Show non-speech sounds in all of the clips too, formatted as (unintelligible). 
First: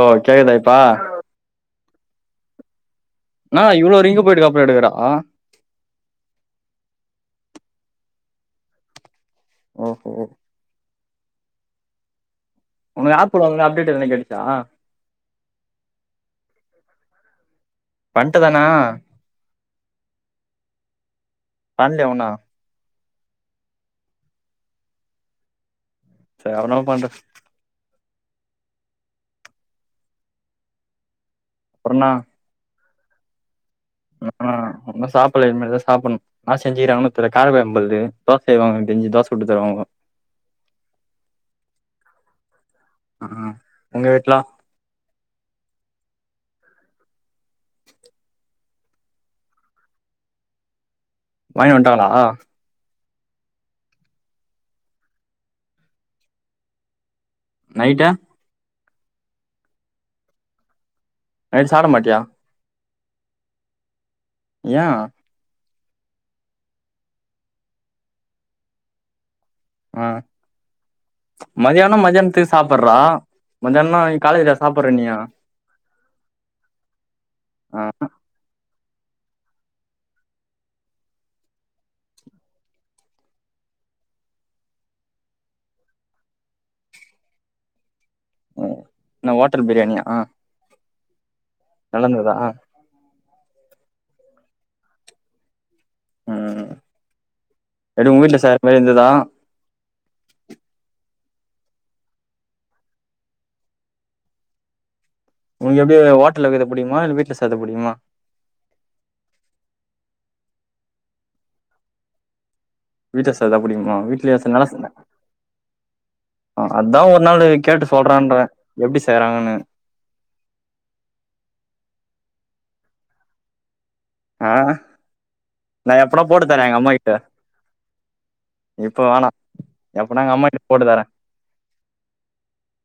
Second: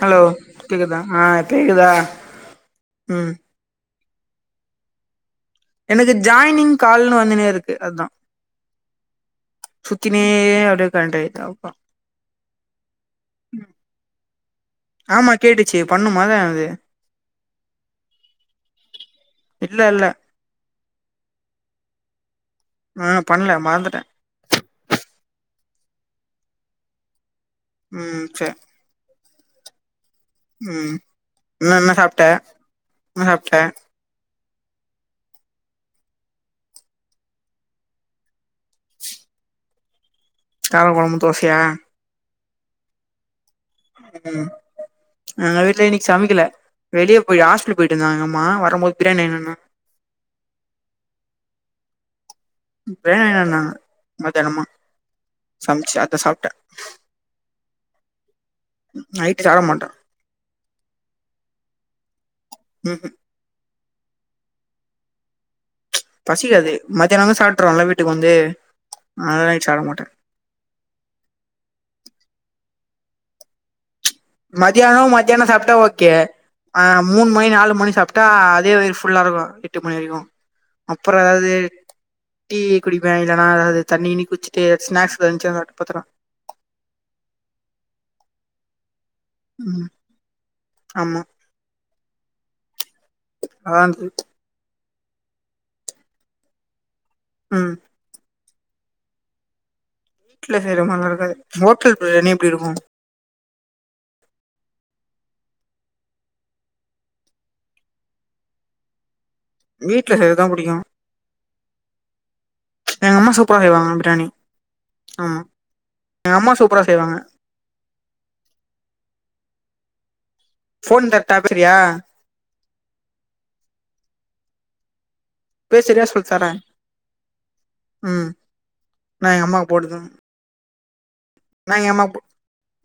hello கேக்குதா ஆ கேக்குதா ம் என்னா இவளோ ரிங்கு போய்ட்டுக்கப்றோ எடுக்குற ஆ எனக்கு ஜாய்னிங் கால்னு வந்துனே இருக்கு அதா ஓஹோ சுத்தினே அப்டே கனெக்ட் ஆயிர்து அதா உனக்கு ஆப்க்கு வந்தோன்னே அப்டேட் எதுனா கேட்டுச்சா ஆமா கேட்டுச்சி பண்ணுமா அத எது பண்ட்ட தான இல்ல இல்ல பண்லயா உன்னு ஆ பண்ல மறந்துட்டே சேர் அப்றனாலு பண்டு ம் சேர் ம் இன்னு இன்ன அப்றோண்ணா சாப்ட்ட என்ன சாப்ட்ட அ ஆ இன்னு சாப்பட்ல இனிமேல்தா சாப்பட்ணு இன்னா செஞ்சுக்கிறாங்கனு தெர்ல காரக்கொழம் நம்பள்து தோச செய்வாங்க என்க் தெரிஞ்சி தோச சுட்டு தருவாங்கோ காரக்கொழம்பு தோசயா ம் ம் ம் ம் எங்க வீட்ல இன்னிக் சமைக்கில வெளியப் போய் ஹாஸ்பிட்லு போய்ட் வந்தாங்க எங்கம்மா வரம்போது பிரியாணி வாங்கினு வந்தாங்க வாங்கினு வந்ட்டாங்களா பிரியாணி வாங்கின் வந்தாங்க மத்யானமா சம்ச்சு அதா சாப்ட்ட நைட்டா நைட்டு சாப்ட மாட்ட நைட்டு சாப்ட மாட்டியா ம் ம் ஏயா பசிக்காது மத்தியானோ வந்து சாப்ட்ருவோல வீட்டுக்கு வந்து அதனால நைட்டு சாப்ட மாட்ட ஆ மதியானோ மதியானத்துக்கு சாப்புட்றா மதியானோனா காலை மதியானோ மத்தியானோ சாப்டா ஓகே அ மூணு மணி நாலு ஆ மணி சாப்டா அதே வயிறு ஃபுல்லா இருக்கோ எட்டு மணி வரைக்கோ அப்றோ எதாது டீ குடிப்பே இல்லன்னா எதாது தண்ணி கிண்ணி குச்சிட்டு ஸ்நாக்ஸ் எதா இச்சினா சாப்ட்டு பாத்ருவே இன்னா ஓட்டல் ம் பிரியாணியா ஆமா நல்லாந்துதா நல்லா இருந்தது அ ம் எப்டி உங்க வீட்ல சாப்புட்ற மாரி இருந்துதா வீட்ல செய்ற மாரில்லா இருக்காது ஹோட்டல் பிரியாணி எப்டி இருக்கோ உனக்கு எப்டி ஓட்டல்ல கீது புடிக்குமா இல்ல வீட்ல செய்றது புடிக்குமா வீட்ல செய்றதா புடிக்கோ எங்க அம்மா வீட்ல செய்தா சூப்பரா செய்வாங்க புடிக்குமா பிரியாணி வீட்லயா செய்தா நல்லா செந்த ஆமா எங்க அம்மா சூப்பரா அதா செய்வாங்க ஒரு நாளு கேட்டு சொல்றான்ற எப்டி செய்யறாங்கன்னு ஃபோன் தர்ட்டா பேசுறியா அ நா பேசுறியா எப்பனா சொல்லு போட்டு தரே தர எங்க அம்மா கிட்ட ம் இப்ப வேணா நா எங்க அம்மாக்கு போட்டுதரே எப்பனா எங்க அம்மாகிட்ட போட்டு தர நா எங்க அம்மா போ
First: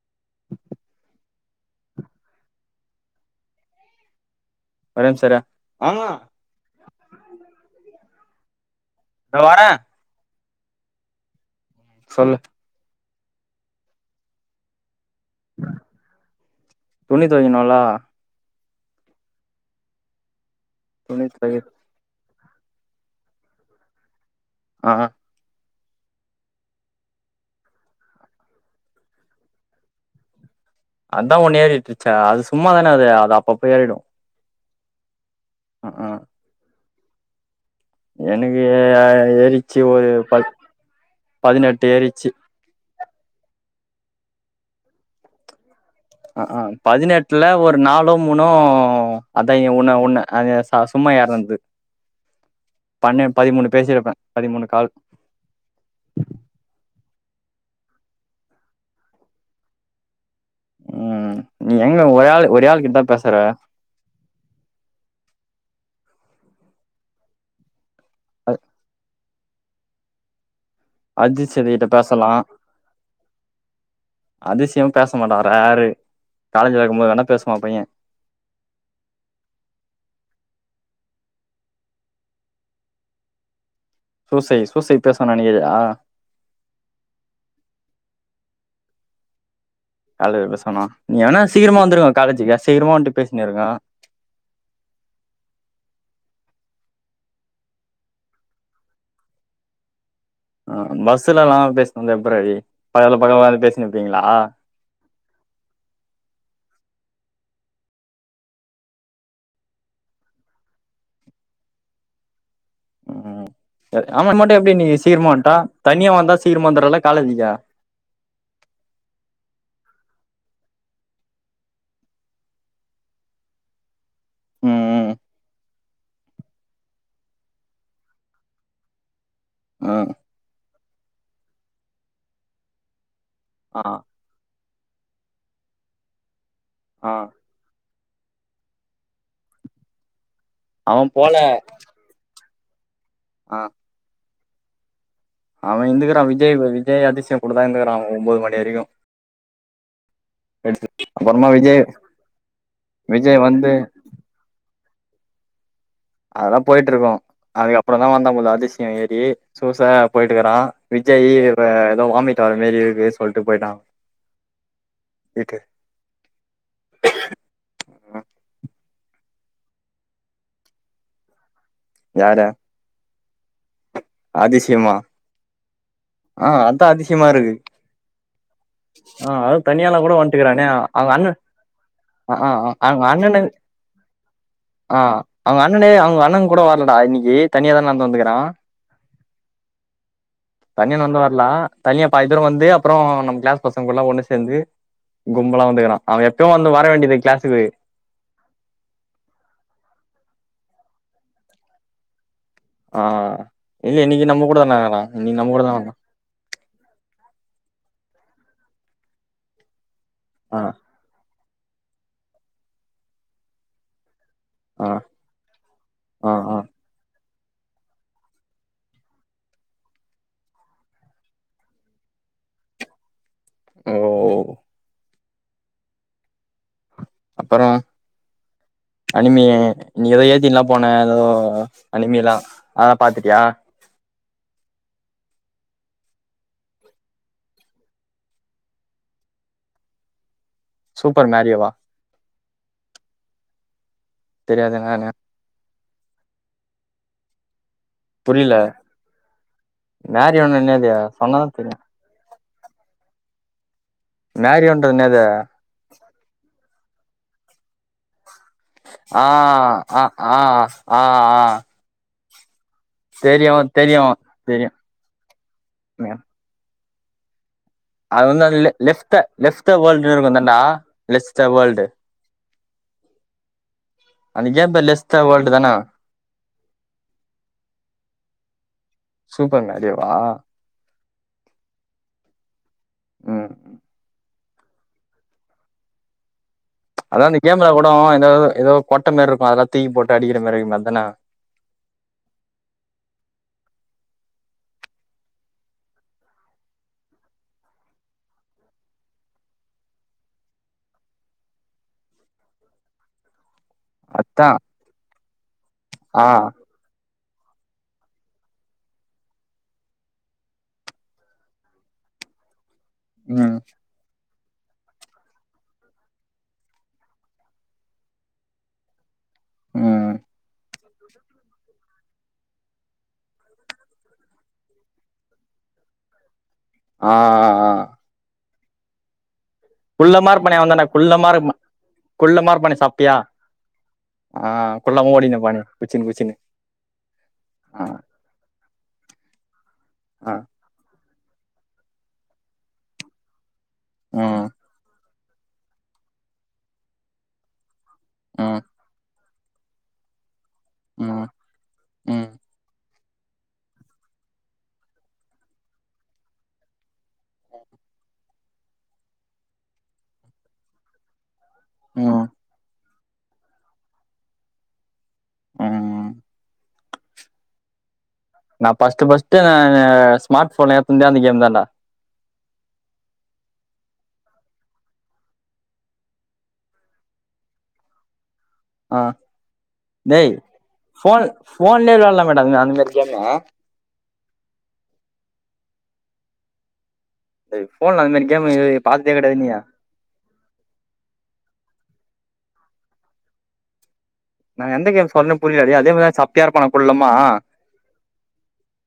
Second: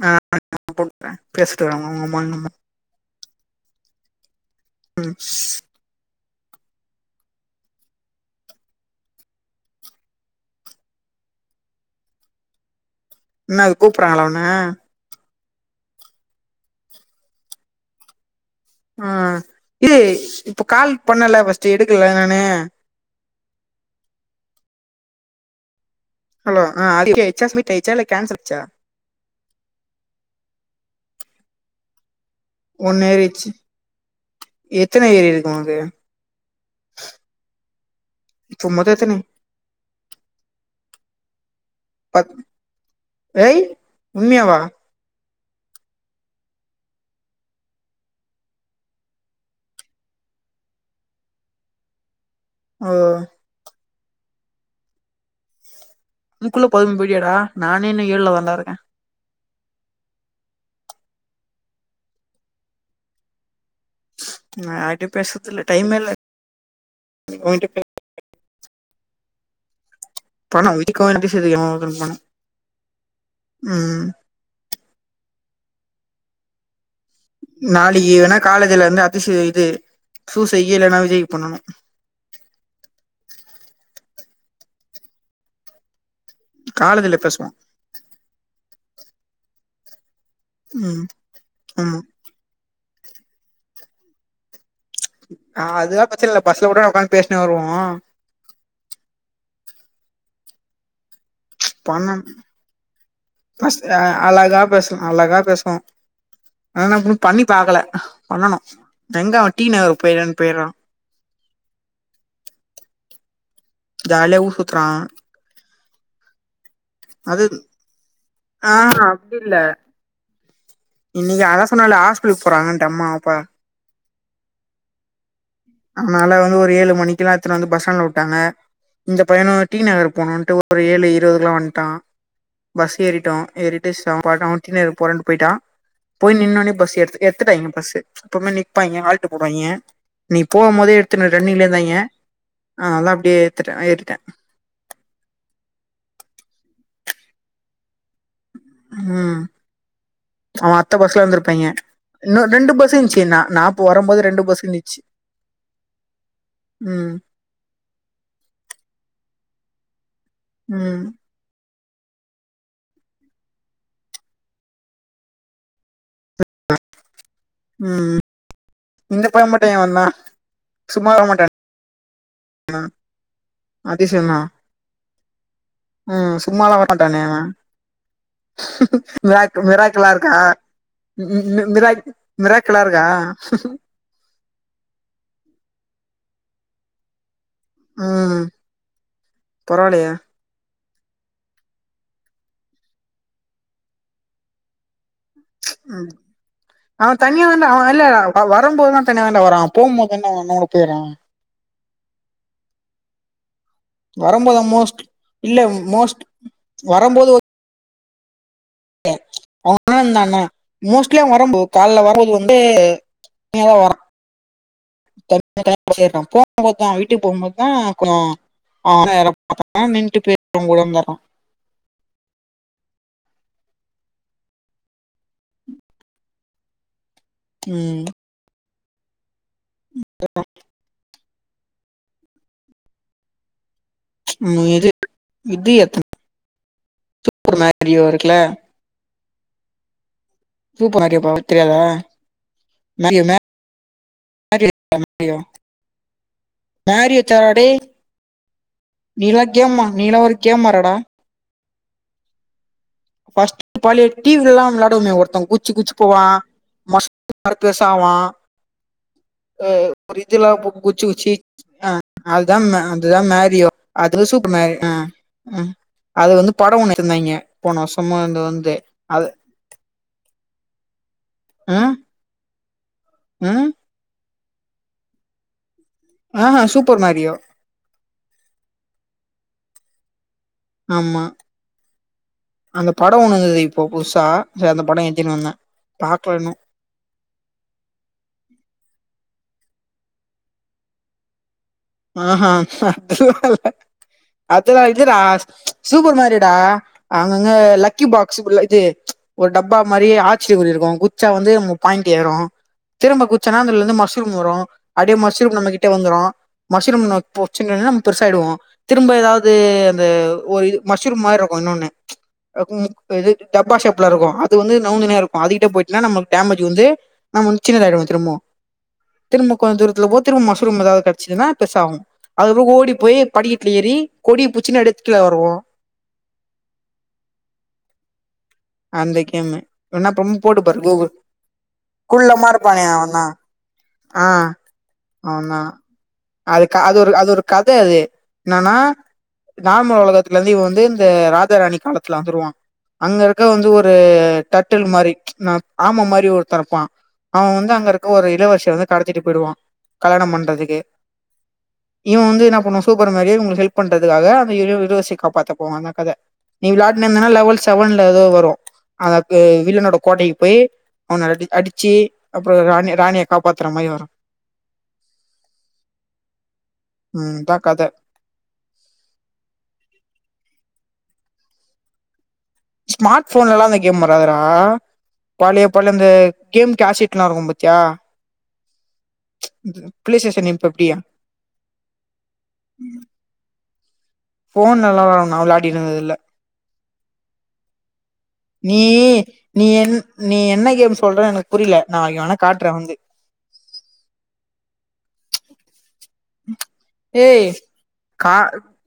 (inaudible) போட்டு தரே பேசட்டு உங்க அம்மாவு எங்க அம்மாவு ஒரே நிம்ஷோ இரு தோ வர சொல்லு இன்னாது கூப்புட்றாங்ளா உன்ன துணி தோயிக்கணுல ஆ இல்லே இப்ப கால் துணி பண்ணல தொவை ஃபர்ஸ்ட்டு எடுக்கல்ல நானு அ ஹலோ அ அடிக்கியாச்சா ஸ்மீட்டாயிச்சா இல்ல கேன்சல் ஆயிச்சா அதா ஒன்னு ஏறிட்டுருச்சா அது சும்மாதானே அது ஒன்னு அது ஏறிச்சு அப்பப்ப ஏறிடோ எத்தன ஏறியிருக்கோ அது எனக்கு ஏறிச்சி ஒரு பத் பதினெட்டு ஏறிச்சி ஐ உண்மையா வா அக் ஆ பதினெட்ல ஒரு நாலோ மூனோ அதா ஏ உன்ன உன்ன அது செ சும்மா ஏறந்து ஓ பண்ண பதிமூணு பேசியிருப்பே பதிமூணு கால் அதுக்குள்ள பதிமூணு போயிட்டியாடா நானே இன்னோ ஏழுல தா டா இருக்க ம் நீ எங்க ஒரே ஆள் ஒரே ஆள் கிட்டதா பேசற நா யார்கிட்டயு பேசத்தில்ல டைம்மே இல்ல உன்கிட்ட அ பணோ வீட்டுக்கோ வேனோ பேசறதுக்கோ அதிசயதி கிட்ட வேணு பணோ பேசலா ம் அதிசியம் பேச மாட்டாங்கராரு காலேஜ்ல இருக்கு போது வேனா நாளைகி வேணா காலேஜ்ல வந்து அதிசய இது சூசைக்கி இல்லன்னா விஜய்க்கி பண்ணணு சூசை சூசை பேஸ்வா நெனைக்கிறியா காலேஜ்ல பேசுவா காலேஜ்ல பேசுவானா ம் நீ வேணா சீக்கிரமா ஆமா வந்துருங்க காலேஜுக்கு சீக்கிரமா வன்ந்ட்டு பேசினிருங்க ஆ அதெல்லா பிரச்னல்ல பஸ்ல கூட நா உக்காந் பேஸ்னே வருவோ ஆ பஸ்லலெல்லா பணம் பஸ் பேசினிருப்பீங்களா அழகா பேசலா அழகா பேசுவோ அதன ம் பண்ணி பாக்கல பண்ணனு எங்க அவ டி நகர் போயிறன் பேய்றா ம் செரி ஆவ ஜாலியா மட்டு ஊர் எப்டி சுத்துறா இன்னிக்கி சீக்கிரமா வன்ட்டா தனியா வந்தா சீக்கிரமா வந்தர் அது ஆ அப்டில்ல இன்னிக்கி அதா சொன்னல்ல ஹாஸ்பிட்ல்க்கு போறங்கன்ட்டு அம்மா அப்பா ம் ம் அதனால வந்து ஒரு ஏழு மணிக்கு லா எட்த்துட்டு வந்து பஸ்டாண்டுல உட்டாங்க இந்த பையனு டி நகர் ம் போனுன்ட்டு ஒரு ஏழு இருவதுக்ல்லா வன்ட்டா பஸ் ஏறிட்டோ ஆ ஏறிட்டு சமோ படோ டி நகர் போறன் போயிட்டா போய் நின்னோனே பஸ் ஆ எடுத்து எடு எடுத்துட்டாய்ங்க பஸு எப்போமே நிப்பாய்ங்க ஆல்ட்டு போடுவாய்ங்க நீ போவு போதே அவன் எடுத்து போல ரன்னிங்லே இருந்தாய்ங்க ஆ அதா அப்டியே எட்த்துட்டே ஏத்திட்டே அவ இருந்துகுறா விஜய் விஜய் அதிசய கூடதா இருந்துக்குறா ஒம்போது மணி வரைக்கும் ம் அவ அட்த்த எடுத்து பஸ்ல அப்புறமா வந்திருப்பாய்ங்க விஜய் இன்னு ரெண்டு பஸ் இருந்துச்சி நா விஜய் நா வந்து போ வர போது ரெண்டு பஸ் இருந்துச்சி அதெல்லா போய்ட்டு இருக்கு அதுக்கு அப்புற தா வந்தா போல அதிசய ஏறி சூச போய்ட்டுக்கறா ம் விஜய் இப்ப ஏதோ வாமிட்டு வர மேரி இருக்கு சொல்ட்டு போய்ட்டா இருக்கு ம் இந்த பய மட்டு ஏ வந்தா சும்மா வரமாட்டா யார (unintelligible) அதிசியமா ம் ஆ சும்மாலா அதா வரமாட்டானே அதிசியமா அவ இருக்கு ஆ அதா மிராக் தனியால மிராக்கிளா கூட இருக்கா வன்ட்டுக்கிறானே அவுங்க அண்ண மி மி மிராக் ஆ ஆ மிராக்கிளா இருக்கா அவுங்க அண்ணனு ஆ அவுங்க அண்ணனே அவுங்க அண்ண கூட வரலடா இன்னிக்கி தனியா தா நடந்து வந்துக்குறா பரவாலையே தனியா நடந்து வரலா தனியா பாதி தூர வந்து அப்புறோ நம்ம கிளாஸ் பசங்க கூட்லா ஒண்ணு சேந்து கும்பலா வந்துக்குறா ம் அவ எப்பியு வந்து வர அவ வேண்டியது தனியா கிளாஸுக்கு தான்டா அவ இல்ல நா அவ வரம் போது தா தனியா தாண்டா வாரா போ போது தா அவ அண்ணக் கூட போய்றா ஆ இல்ல இன்னைக்கு நம்ம கூட வரம்போதா தான வரா மோஸ்ட் இன்னைக்கு நம்ம கூட இல்ல தா வந்தா மோஸ்ட் வரம்போது ஒ கே அவ அண்ண இருந்தானா ஆ மோஸ்ட்லியா அவ வரம்போ கால்ல வரும்போது வந்து தனியாதா வரா (inaudible) ஆ ஆ போ ஆ போத்தா வீட்டுக்கு போ போத்தா கொஞ்சோ ஆவ நேரா (inaudible) நின்ட்டு (inaudible) ஓ ம் அனிமே நீ ஏதோ ஏத்தின்ல்லா போன ஏதோ அனிமிலா ஆ பாத்துட்டியா இது இது எத்தன சூப்பர் மேரியோ இருக்குல சூப்பர் ஆரியப்பவ உனக்கு தெரியாதா நாளைக்கு அது மேப் தெரியாது என்னானு (unintelligible) புரில நீலா கேமா நீலா ஒரு கேமாறடா சொன்னாதா தெரியு ஃபர்ஸ்ட் பழைய டிவில்லா மேரியோன்றது விளாடுவோமே என்னது ஒருத்தவ குதுச்சி குதுச்சி போவா மஸ்ட் பர்பெசாவா ஆ அ ஆ ஆ ஒருதுலா போவு குச்சி குச்சி ஆ அதுதா அதுதா தெரியு மேரியோ தெரியு அது சூப்பர் தெரியு மேரி அ மேம் அது வந்து பட ஒண்ணு இருந்தாங்க அது வந்து அது இல்ல லெப த லெப் த வேர்ல்டுன்னு இருக்கும் அதான்டா லெப் த வேர்ல்டு் ம் ம் அந்த கேம் பேரு லெஸ் தா வேர்ல்டு தான ஆ சூப்பர் மேரியோ சூப்பர் மேரியோவா ஆமா அந்த பட ஒண்ணு ம் வந்து இப்போ புதுசா சரி அந்த படம் ஏத்தினு வந்த பார்க்கலன்னு அதா அந்த கேம்ல கூட எதாவுது ஏதோ கொட்டை மாரி இருக்கு அதெல்லா துக்கி போட்டு அடிக்கிற மாதிரி இருக்கும் அதுதான ஆஹ்ஹ் அ அதுல்லா இல்ல அது இது டா சூப்பர் மேரியோ டா அங்கங்க லக்கி பாக்ஸ்குள்ள இது ஒரு டப்பா மாரி ஆச்சிரிய குறி இருக்கும் குச்சா வந்து மு பாயிண்ட் ஏறு திரும்ப குச்சனா அதுள்ள மஷ்ரூம் அதா வரு அப்டியே மஷ்ரூம் நம்ம கிட்ட ஆ வந்துரும் மஷ்ரூம் நம்ப புடிச்சோம்ன்னா நம்ப பெருசா ஆயிடுவோ திரும்ப ஏதாவது அந்த ஒரு இ மஷ்ரூம் மாரி இருக்கும் இன்னொன்னு இது ம் டப்பா ஷேப் ல இருக்கும் அது வந்து நவுந்துண்ணே இருக்கும் அதுகிட்ட போயிட்டனா நமக்கு டேமேஜ் வந்து நம்ம வந்து சின்னதாயிருவோ திரும்பவு திரும்ப கொஞ்ச தூரத்துல ம் போக திரும்ப மஸ்ரூம்தாவது கிச்சதுன்னா பெருசாவு அதுக்கப்பற ஓடி போய் படிக்கட்டுல ஏறி கொடி பூச்சின்னு எத்துனு கீழ வருவோ ஆ ஆ அந்த கேமு என்னா குள்ளமா அப்பறமா இருப்பானே போட்டுப்பாரு அவந்தான கூகுள் குள்ளமா இருப்பா குள்ளமா இருப்பானே அவந்தா ஆ குள்ளமா ஓடினு அவந்தா இருப்பானே குச்சின்னு குச்சின்னு அது க அது ஒரு அது ஒரு கதை ஆ அது என்னன்னா நார்மல் ஆ உலகத்துல இருந்து இவ வந்து ராஜா ராணி காலத்துல வந்துருவா அங்க இருக்க வந்து ஒரு ம் தட் தட்டுல் மாரி ஆமமாரி ஒருத்தருப்பா அவ வந்து அங்கருக்க ஒரு ம் இளவரசிய வந்து கடத்திட்டு போடுவா கல்யண பண்றதுக்கு ஆமா இவ வந்து என்ன பண்ணுவா சூப்பர் மரியோ இவுங்களுக்கு ஹெப் பண்றதுகாக அந்த இளவரசிய காப்பாத்தப்போவா அந்த கதை நீ விளையாட்டே இருந்தனா லெவல் செவன்ல தோ வரும் அ வில்லனோட கோட்டைக்கு போய் அவன அடி அடிச்சு ம் அப்பற ராணி ராணிய காப்பாத்துற மாரி வரு ம்ம் ம்ம் இதா கத நா ஃபர்ஸ்ட் ஃபர்ஸ்ட் நா ஸ்மார்ட் போன் ல எத்துனதே அந்த கேம் தான்டா ஸ்மார்ட் போன்லா அந்த கேம் வராதுடா பழைய பழைய இந்த கேம் கேசட்லா இருக்கு பாத்தியா ஆ பிளே டேய் ஸ்டேஷன் இப்ப எப்டி போன் போன்லயே விளையாட்லா டா அந்த மேரி கேமு போன்லலா நா விளையாடிண்ணது இல்ல அ ஃபோன்ல அந்த மேரி கேமு நீ பாத்ததே கெடையாது நீயே நீ என் நீ என்ன கேம் சொல்ற எனக் புரில நாளைகு வேணா காட்றே வந்து நா எந்த கேம் சொன்னே புரிலடே அதே மேரிதா சப்பையாருப்பானா குள்ளமா ஏய் கா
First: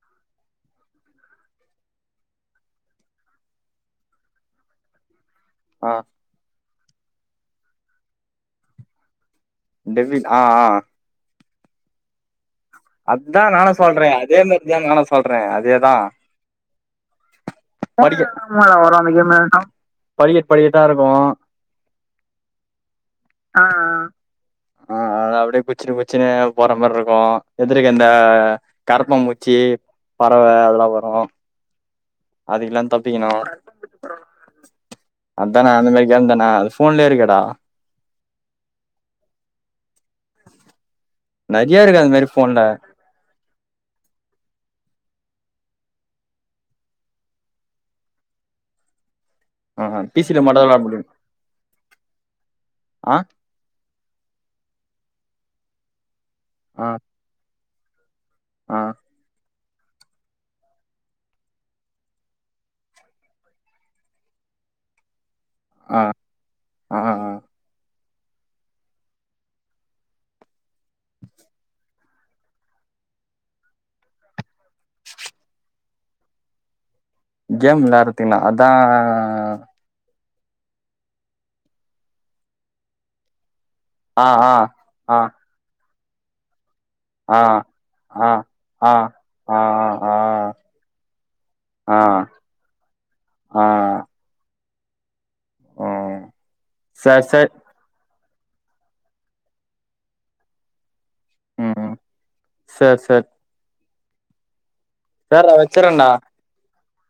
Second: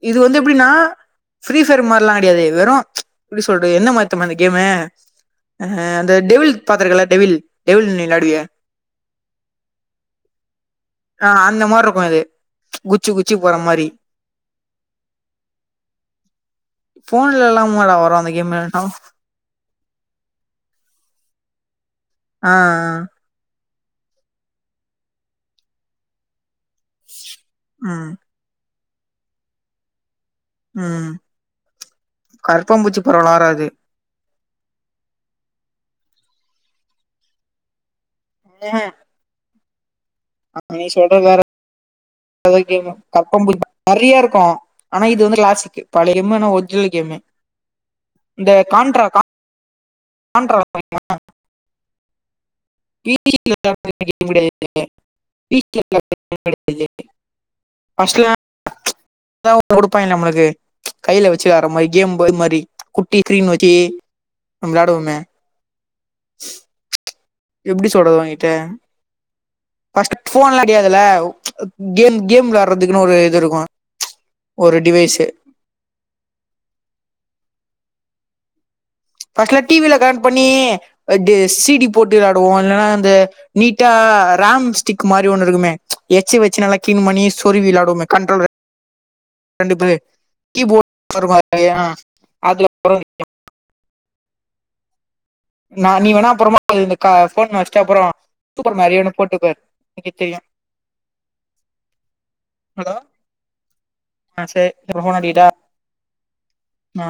இது வந்து எப்டினா ஃப்ரீஃபையர் மார்லா கெடையாது வெறு எப்டி சொல்றது என்ன மாத்தெமா இந்த கேமு அ ஆ அந்த டெவில் பாத்திருக்கல டெவில் டெவில் நீ விளாடுவியே டெவி ஆ ஆ ஆ ஆ அந்த மார்ருக்கு இது குச்சி குச்சி அத்தா போற நானு மாரி சொல்றே அதே மேர்தா நானு சொல்றே அதேதா ஃபோன்லல்லா மாடா வரு படிக்க அந்த கேம் விளாட்னா படிகட் படிகட்டாருக்கு ஆ ஆ ஆ ஆ அத அப்டியே குச்சுனு குச்சுனு போற மார்ருக்கு ஆ எதுருக எந்தா ம் கரப்பா மூச்சி பறவே அதெலா வரு கரப்பா அதுக்கெல்லா பூச்சி தப்பிக்கணு பறவலா வராது அத்தான அந்த மாரி கேம்தானா அது ஃபோன்லியே இருகேடா அப்ப நீ சொல்றது வேற நெறைய இருக்கு அந்த மாரிப் (unintelligible) கேமு கரப்பா பூ நெறைய இருக்கு ஆனா இது வந்து கிளாசிக்கு பழையம்மு ஆனா ஒரிஜினல் கேமு இந்த கான்ட்ரா கான் அ ஆ பி சி ரிமோட்டதா விளாட் முடியு ஆ ஆ (unintelligible) ஃபஸ்ட்டுலா ஆ தா குடுப்பாய்ங்க நம்ளுக்கு கைல வெச்சு வேற மாரி கேம்பு இது மாரி குட்டி கிரீன் வெக்கி நம் விளாடுவ்மே ஆ ஆ ஆ எப்டி சொல்றது ஓ கிட்ட ஃபஸ்ட்டு ஃபோன்லா கெடையாதுல கேம் கேம் விளாறதுகுனு ஒரு இது இருகு ஒரு டிவைஸு கேம் விளாறதுகுனா அதா ஃபஸ்ட்லா டி வில கனெக்ட் பண்ணி டு சி டி போட்டு விளாடுவோ இல்லனா இந்த நீட்டா ஆ ஆ ரேம் ஸ்டிக்கு ஆ மாரி ஒன்னு இருகுமே எச்சி வெச்சு நல்லாக் கிளீன் பண்ணி ஆ சொருவி விளாடுவோமே ஆ கண்ட்ரோல்வே ஆ ஆ ரெண்டு ஆ ஆ (inaudible) ஆ நா நீ ம் வேணா அப்பறமா அது இந்த கா சேர் சேர் ஃபோன் வெச்ட்டு அப்பறோ சூப்பர் மேரியோனு போட்டு பாரு ஒனக்கேத் தெரியு ம் ஹலோ சேர் சேர் ஆ சே அப்றோ ஃபோன் அடிகிட்டா சேர்றா வச்சுர்றேன்டா ஆ